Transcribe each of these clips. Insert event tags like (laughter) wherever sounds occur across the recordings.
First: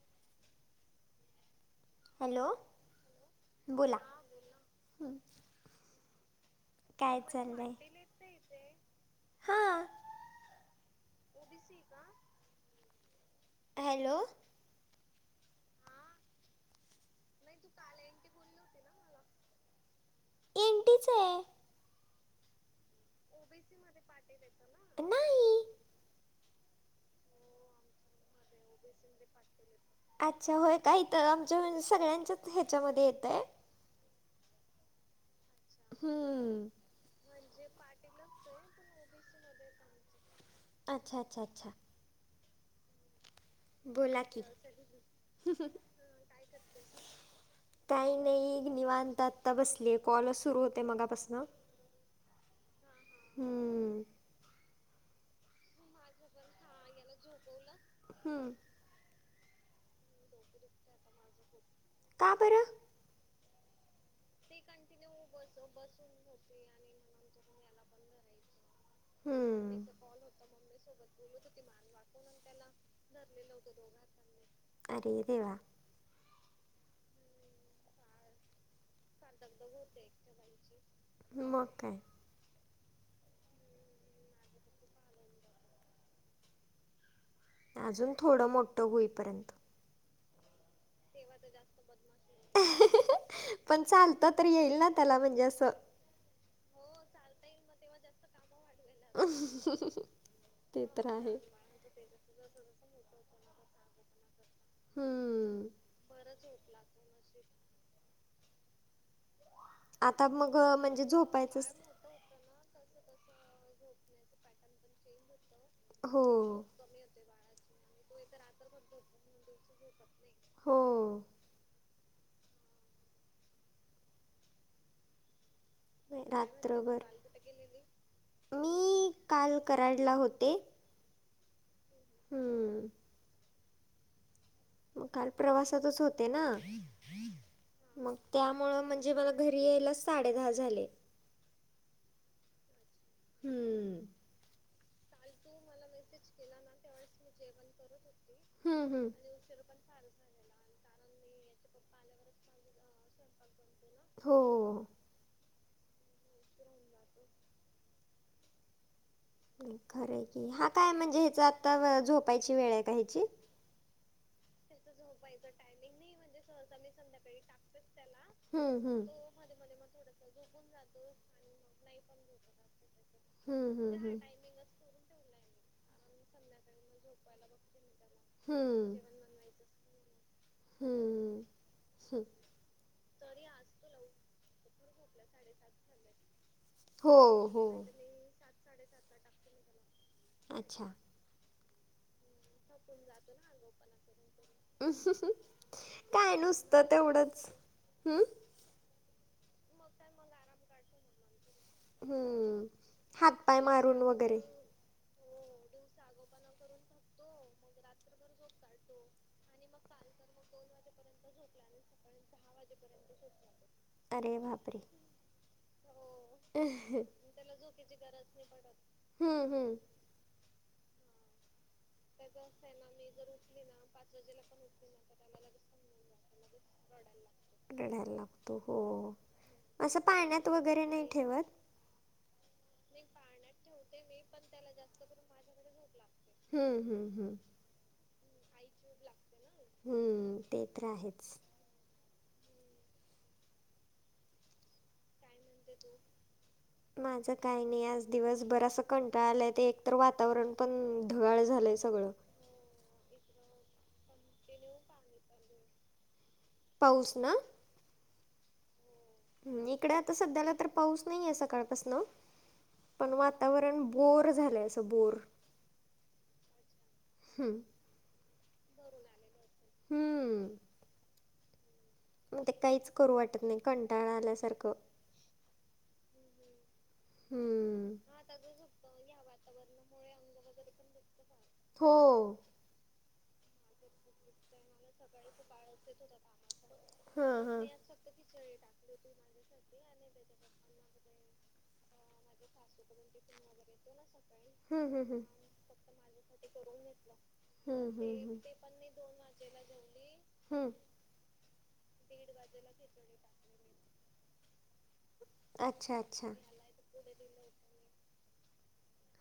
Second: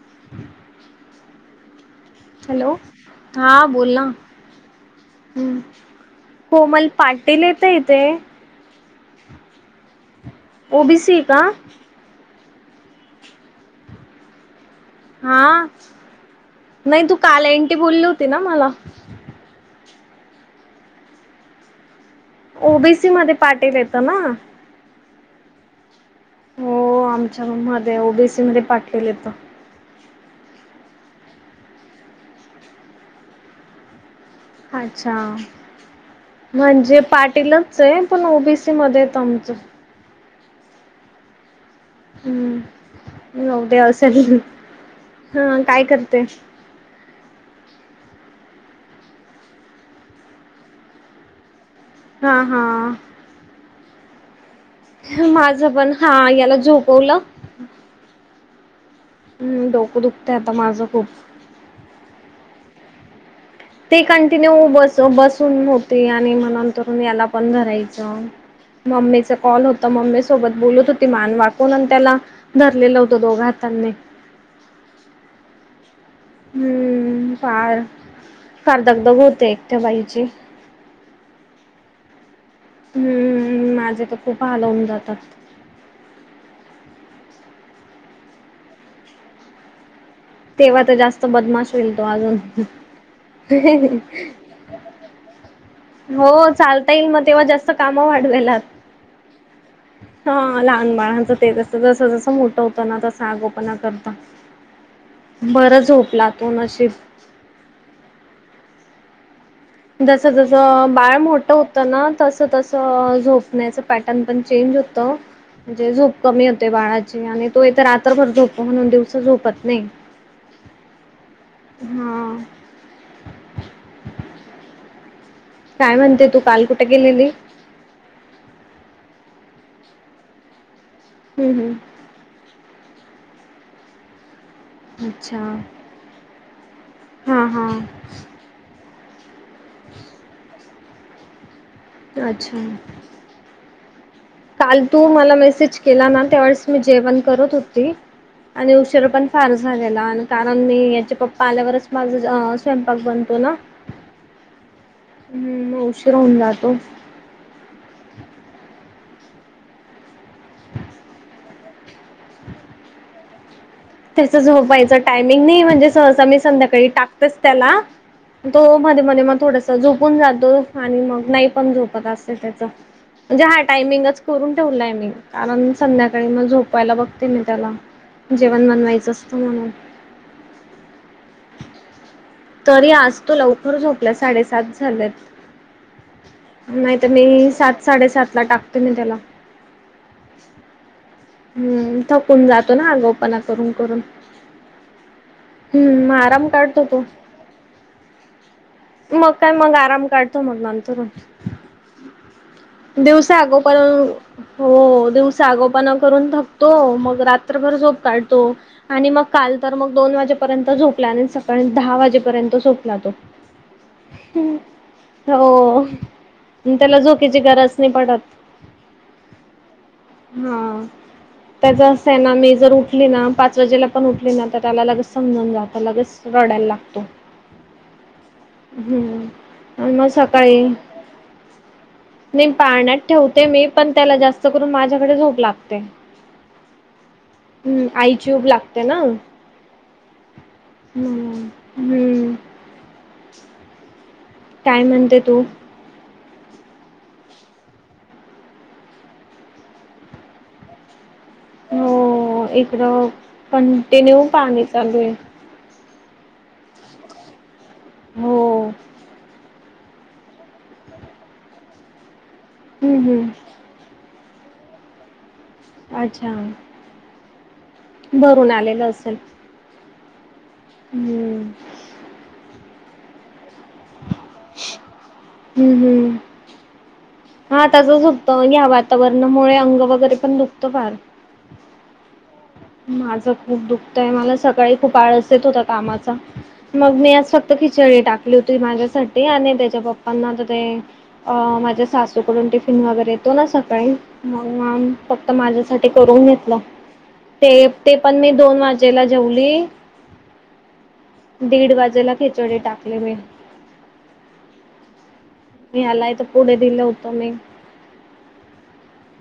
रिकाम हॅलो. हा बोल बोला ना. हम्म, कोमल पाटील येते इथे हा. ओ बी सी का? हॅलो. हा, नाही तू काल एंटी बोलली होती ना मला एंटीच आहे. ओ बी सी मध्ये पाटील येत ना. नाही. हो आमच्या रूम मध्ये ओ बी सी मध्ये पाटील येत. अच्छा होय काय इथ आमच्या सगळ्यांच्याच ह्याच्यामधे येतंय. अच्छा. हम्म म्हणजे पाटीलच आहे पण ओ बी सी मध्ये येत आमचं अच्छा अच्छा अच्छा. हम्म (unintelligible) बोला असेल. की हम्म काय करते? रिकाम काही नाही निवांत आता बसलीय कॉलच सुरू होते मगापासन हा हा. हम्म. माझं पण हा याला झोप मी झोपवल. हम्म. हम्म डोकं दुखतय आता माझं खूप. का बर? ते कंटिन्यू बसं बसूंन होते आणि म्हनूंन तरूंन यांला पणं धरायचं मम्मीच कॉल हम्म होतां मम्मी सोबतं बोलतं होती मांन वाकूंन आणि त्यांला धरलेलं होतं दोघं हातांनी अरे देवां हम्मं फांर फांर दगधग होते एकट्यां बाईची मंग कायं हम्मं माझे तरं खूंप हालहूंन जातांत अजूंन थोडं मोठं होईपर्यंत तेव्हां तरं जास्तं बदमांश होईल तो अजूंन पणं चालतां तरी येईल नां त्यांला म्हणजे असं हो चालतां येईल मंग तेव्हां जास्तं कामं वाढवेलांत हां ते लहांन तर बाळांचं आहे तेचं जसं जसं मोठं होतं नां तसं आगोपणां करतां हम्म बरं झोपलां तो नशीब आता जसं मग जसं म्हणजे बाळं मोठं झोपायचंच होतं नां तसं तं तसं झोपण्यांचं पॅटर्न पणं चेंज होतं म्हणजे झोंप हो कमी होते बाळांची आणि तोथ रात्रंभरं झोप म्हणूंन दिवसं झोपतं नाहीं हो हां काय म्हणते तू काल कुठे गेलेली रात्रंभरं मी कांल करांडला होते हम्मं हं हम्मं मंग कांल अच्छा. प्रवासांतचं होते नां हां हां त्यांमुळं म्हणजे मलां घरी यांयला साडे दहा झाले अच्छा हम्मं कांल तूं मलां मेसेज केलां नां त्यांवेळेस मी जेवणं करतं होती आणि हम्म उशीर हम्म पणं फांर झालेला आणि कारणं मी यांच्या पप्पां आल्यांवरचं माझां स्वयंपाक बनतो नां हो हम्मं मंग उशीर होऊंन जातो खरं की हां कायं म्हणजे ह्यांचं आंता झोपांयची वेळं आहे कां ह्यांची तसंच झोपायचं टायमिंग झोपांयचा नाही म्हणजे टाइमिंग सहसा मी नाहीं तरी संध्याकाळी मी टाकतेच संध्याकांळी त्याला ठाकरेंचं त्यांला हम्मं हम्मं झोपूंन जातो आणि मंग नाहीं पणं झोपतं असे त्यांचं म्हणजे हां हम्म हम्म टायमिंग चं हम्म करूंन ठेवलांय मी कारणं संध्याकांळी मंग झोपांयला बघते मी त्यांला पणं हम्म. बनवायचं असतं म्हणूंन हम्मं हं तरी आंज तो लवकरं झोपलां साडेसात झाल्यांत नाहीं तरं हो, मी हो. सात साडेसात लां टाकते मी त्यांला अच्छा हम्मं थकूंन जातो नां आगोपणां करूंन करूंन हम्मं कायं नुसतं काढतो तो तेवढंच हम्मं मंग कायं मंग आंराम काढतो मंग नंतरून हम्मं दिवसा हातपांय आगोपण मारूंन वगैरें हो दिवसा आगोपणा करून थकतो मग रात्रभर झोप काढतो. आणि मग काल तर मग दोन वाजेपर्यंत झोपला आणि सकाळी दहा वाजेपर्यंत झोपला तो. अरे बापरे! हो. त्याला झोकेची गरज नाही पडत? हम्म हम्म हा त्याचा सना मी जर उठली ना पाच वाजेला पण उठली ना तर त्याला लगच समजून जातं लगेच रडायला लागतो. रढायला लागतो हो हम्म आणि असं मग पाळण्यात वगैरे नाही ठेवत. नाहीी पाळन्यात ठेवते मी पण त्याला जास्त करून माझ्याकडे झोप लागते. हं, हं, हं. हम् आइची उब लागते ना? हम्म ते तर आहेच? हम्म काय म्हणते तू.. त त (inaudible) माझं काही नाही आज दिवस बर असं कंटाळ आलाय ते एक तर वातावरण पण ढग.,...... हो इकडं कंटिन्यू पाणी चालू आहे. पाऊस ना! हो इकडे आता सध्याला तर पाऊस नाहीे सकाळपासन हम्म पण हम्म वातावरण बोर झालंय असं बोर! अच्छा! हम्म भरून आलेल असेल? हम्म हम्म मग ते काहीच करू वाटत नाही कंटाळा आल्यासारखं. हम् हम् हा हम्म त्याचंचतं या वातावरणामुळे अंग वगैरे पण दुखतं फार. हो माझं खूप दुखतय आहे मला सकाळ.... सकाळी खूप आळस येत होता कामाचा मग मी आज हां फक्त हां खिचडी टाकते. त माझ्यासाठीठी आणि त्याच्या पप्पांना तर ते. अ माझ्या सासूकडून टिफिन वगैरे येतो ना सकाळी. मग मम हम्म हम्म हम्म फक्त माझ्यासाठी करून घेतलं. ते हम्म ते हम्म पण मी हम्म दोन वाजेला जेवली. हम्म दीड वाजेला खिचडे टाकले मि. मी अच्छा हलाय तर अच्छा पुढे दिलं होतं मी.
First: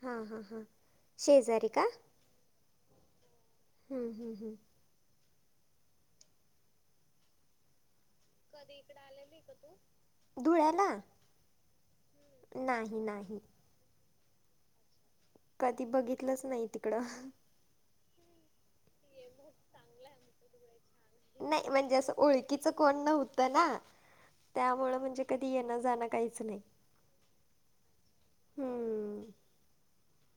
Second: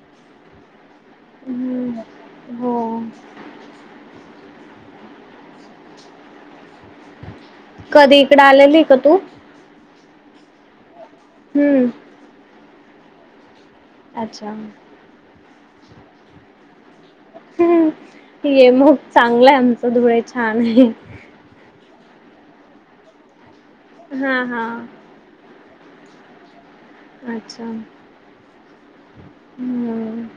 हा हां हां शेजारी का? हम्म हो... हम्म हम् हम् कधी इकडे कधी आलेली का इकड तू? आलेली का तू धुळ्याला? हम्म नाही नाही अच्छा कधी बघितलंच नाही तिकडं. हम्म, ये मग चांगलंय आमच धुळे छान आय. नाय म्हणजे असं ओळखीचं कोण नव्हतं ना हा हा त्यामुळ म्हणजे कधी येण जाणं काहीच नाय. अच्छा हम्म हम्.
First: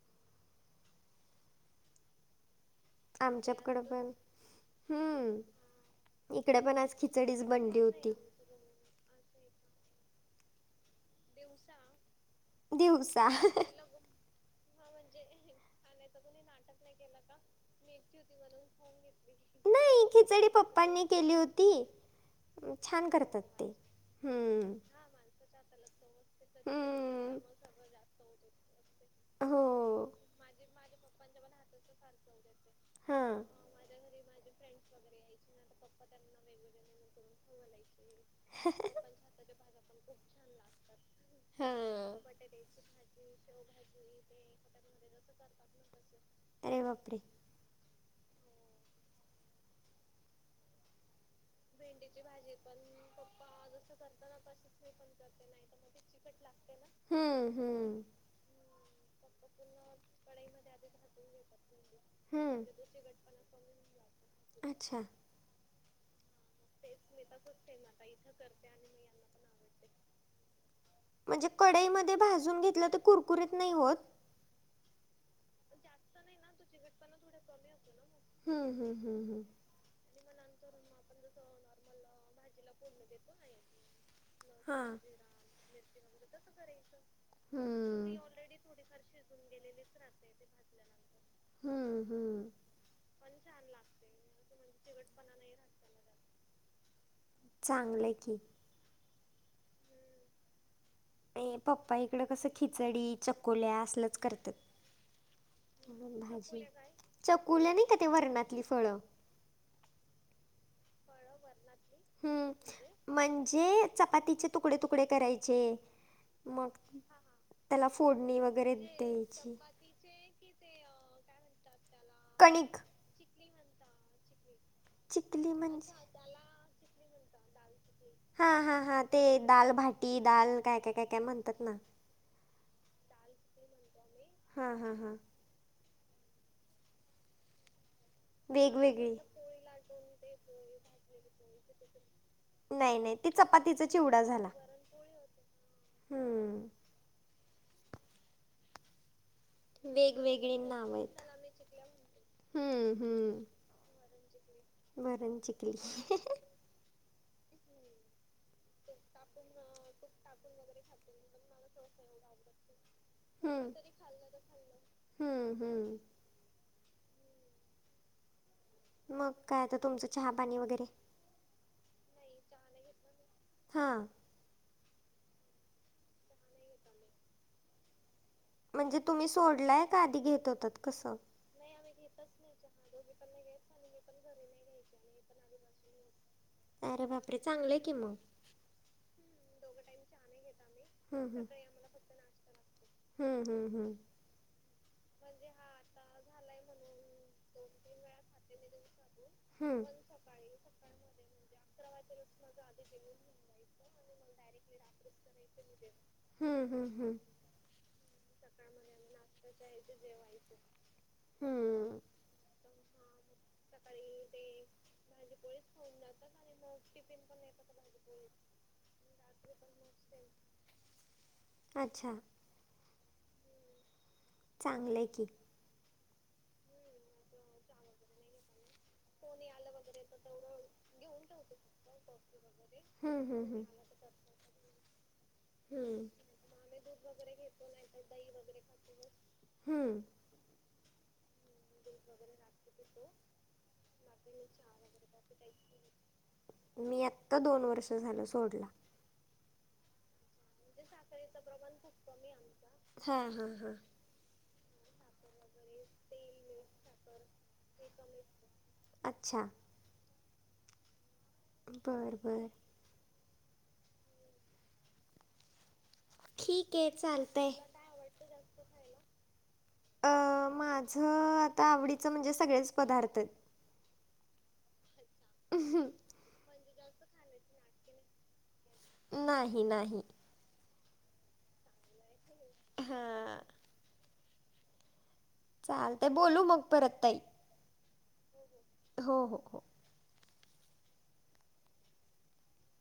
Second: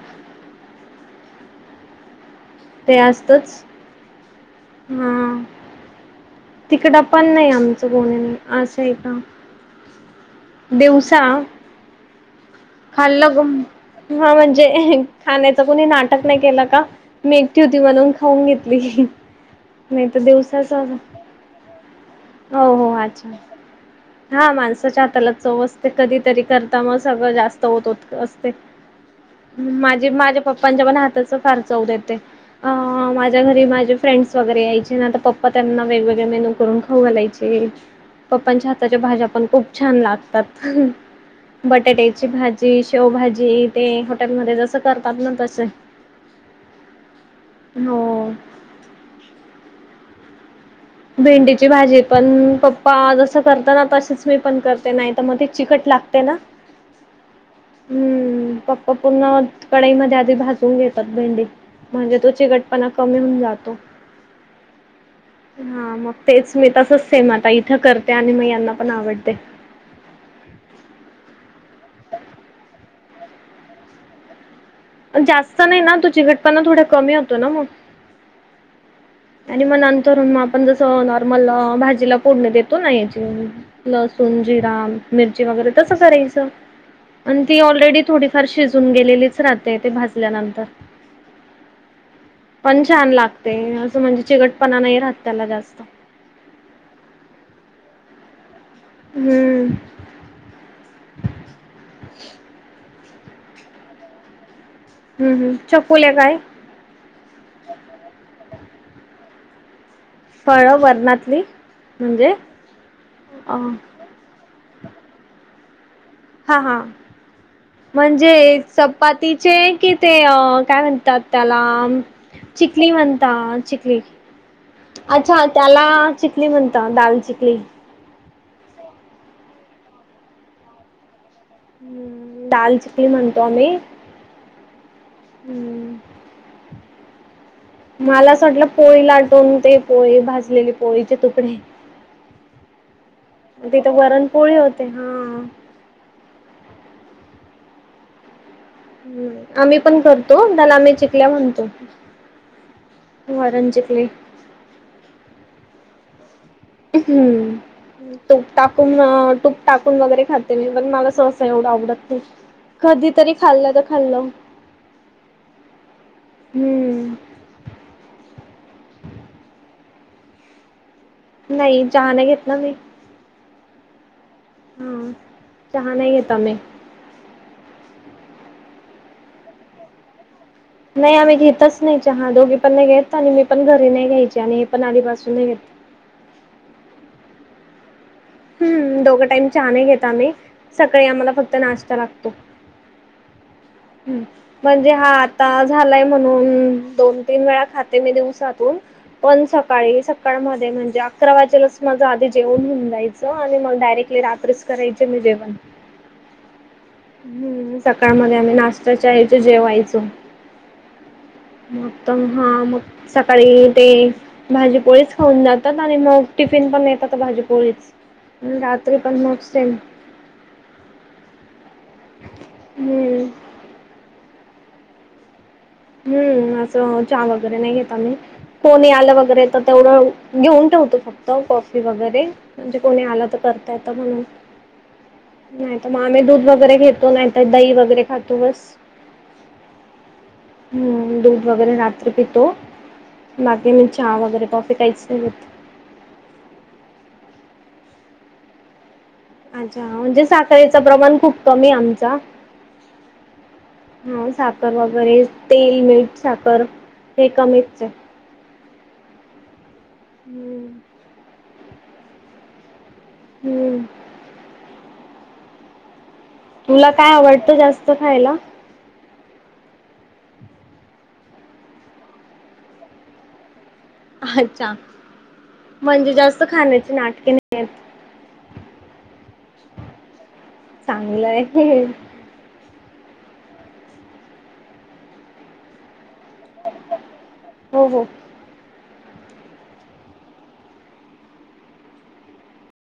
आमच्यातकड पण हम्म. इकडे आज तिकडं पण खिचडीच नाय बनली आमचं होती कोणी असं आय का दिवसा दिवसा खाल्लं ग हा म्हणजे खाण्याच कोणी नाटक नाय केलं का मेठी होती म्हणून. खाऊन घेतल की नाही नाय तर खिचडी दिवसाच पप्पांनी केली होती हो हो छान अच्छा करतात ते हा हम्म माणसाच्या हाताला चौव अस ते कधीतरी करता मग सगळं हम्म जास्त होत होत. अअसते हो माझी माझ्या पप्पांच्या पण हाताच फार चऊ देते. अ हा माझ्या घरी माझे फ्रेंड्स वगैरे यायचे ना त पप्पा त्यांना वेगवेगळे मेनू करून खाऊ घालायचे. पप्पांच्या हाताच्या भाज्या पण खूप छान लागतात. हा बटाट्याची भा शेवभाजी ते हॉटेलमध्ये जसं करतात ना तस. अरे बापरे. हो. भेंडी ची भाजी पण पप्पा जस करत ना तसच मी पण करते नाय तर मग ती चिकट लागते ना. हम्म पप्पा पूर्ण कडाई मध्ये आधी भाजून घेतात भेंडी. म्हणजे तो हम्म चिकटपणा कमी होऊन जातो. अच्छा. हा मग तेच मी तसंच सेम आता इथं करते आणि मग यांना पण आवडते. म्हणजे कडईमध्ये भाजून घेतलं तर कुरकुरीत नाय होत? जास्त नाय ना तो चिकटपणा थोडं कमी होतो ना मग. हम् हम् हम् हम्. आणि मग नंतरग आपण जस नॉर्मल भाजीला पोडण देतो ना याची. लसूण, जिरा, हां मिरची, वगैरे तस करायचं आणि ती ऑलरेडी हम्म थोडीफार शिज जून गेलेलीच राहते ते भाजल्यानंतर. हम्म-हम्म. पण छान लागते असं म्हणजे चिकटपणा नाय राहत त्याला जास्त. चांगलंय की. हम्म. हे पप्पा इकडं कसं खिचडी, चकोल्या असलच करत्यात. हम् हम्. मग भाजी चकुल्या नाय का ते वरर्णातली फळ. फळं वर्णातली म्हणजे? हम्म अ म्हणजे चपातीचे तुकडे तुकडे करायचे हा हा मग त्याला म्हणजे फोडणी वगैरे चपातीचे द्यायची की ते काय म्हणतात त्याला? कणिक चिखली म्हणता चिखली. अच्छा चिकली म्हणजे त्याला चिखली म्हणता दाल चिखली. हा हा हा ते दालभाटी, दाल काय काय काय काय म्हणतात ना. हम्म, दाल चिकली म्हणतो आम्ही. हा हा हा... हम्म मला असं वाटलं पोळी वेगवेगळी लाटवून ते पोळी भाजलेली पोळीचे तुकडे- नाही नाही, ते चपातीचा तिथे चिवडा झाला. वरणपोळी होते हा हम्म ह आम्ही पण करतो, वेगवेगळी त्याला आम्ही नाव आहेत चिकल्या म्हणतो हम्म हम्म.. वरण चिकली वरण चिकली ही ही हम्म. तूप टाकून, तूप टाकून, वगैरे खाते मी पण मला सहसा एवढ आवडत नाही कधीतरी हम्म खाल्लं तर खाल्लं खाल्लं हम्म हम्म. हम्. मग काय आता तुमचं चहा पाणी वगैरे- नाही चहा नाही घेत ना मी. हा. हा चहा नाही आहेत आम्ही. म्हणजे तुम्ही सोडलाय का आधी घेत होतात? नाही कसं आम्ही घेतच नाही चहा, दोघी पण नाही घेत, आणि मी पण घरी नाही घ्यायची आणि हे पण आधपासून नाही घेत. अरे बापरे चांगलेय की मग. हम्म दोघं टाईम चहा नाही घेत आम्ही सकाळी हम्म आम्हाला हम्म फक्त नाश्ता लागतो. हम्म हम्म हम्. हम्म. म्हणजे हा आता झालाय म्हणून दोन, तीन वेळा खाते मी दिवसातून. पण हम्म. सकाळी सक काळ म म्हणजे अकरा वाजेलाच माझं आधी जेवण होऊन जायचं आणि मला डायरेक्टली रात्री करायचे मी जेवण. हम्म हम्म हम्म. हम्म सकाळ म आम्ही नाश्ताच्या ऐवजी आम्ही जेवायचो मग हम्म तर हा मग सकाळी ते भाजीपोळीच खाऊन जातात आणि मग टिफिन पण नेतात भाजीपोळीच रात्री पण मग सेम. अच्छा. हम्म. चांगलय की. हम्म असं हा चहा वगैरे नाही घेत आम्ही कोणी आ ल तर तेवढ घेऊन ठेवतो फक्त कॉफी वगैरे म्हणजे कोणी हम्म आला तर हम्म हम्म करता ये त म्हणून नाही तर मग हम्म आम्ही दूध वगैरे घेतो नाहीत दही वगैरे खातो बस. हम्म. हम् दूध वगैरे रात्री पितो बाकी मग चहा वगैरे कॉफी काहीच नाही घेत मी आत्ता दोन वर्ष झाल सोडला. अच्छा म्हणजे स साखरीच प्रमाण खूप कमी आहे आमचा, हा हा. हा साखर वगैरे तेल, मीठ, साखर हे कमीच आहे. अच्छा. हम्म. बरं बरं. हम्म. ठीक आहे तुला काय चालतय. आवडतं जास्त खायला? माझं आता आवडीचं म्हणजे सगळेच पदार्थ आहेत. अच्छा म्हणजे जास्त खाण्याची नाटके नाही आहेत. नाही नाही. चांगलं आहे. हा. चालतय बोलू मग परत ताई. हो हो. हो हो हो.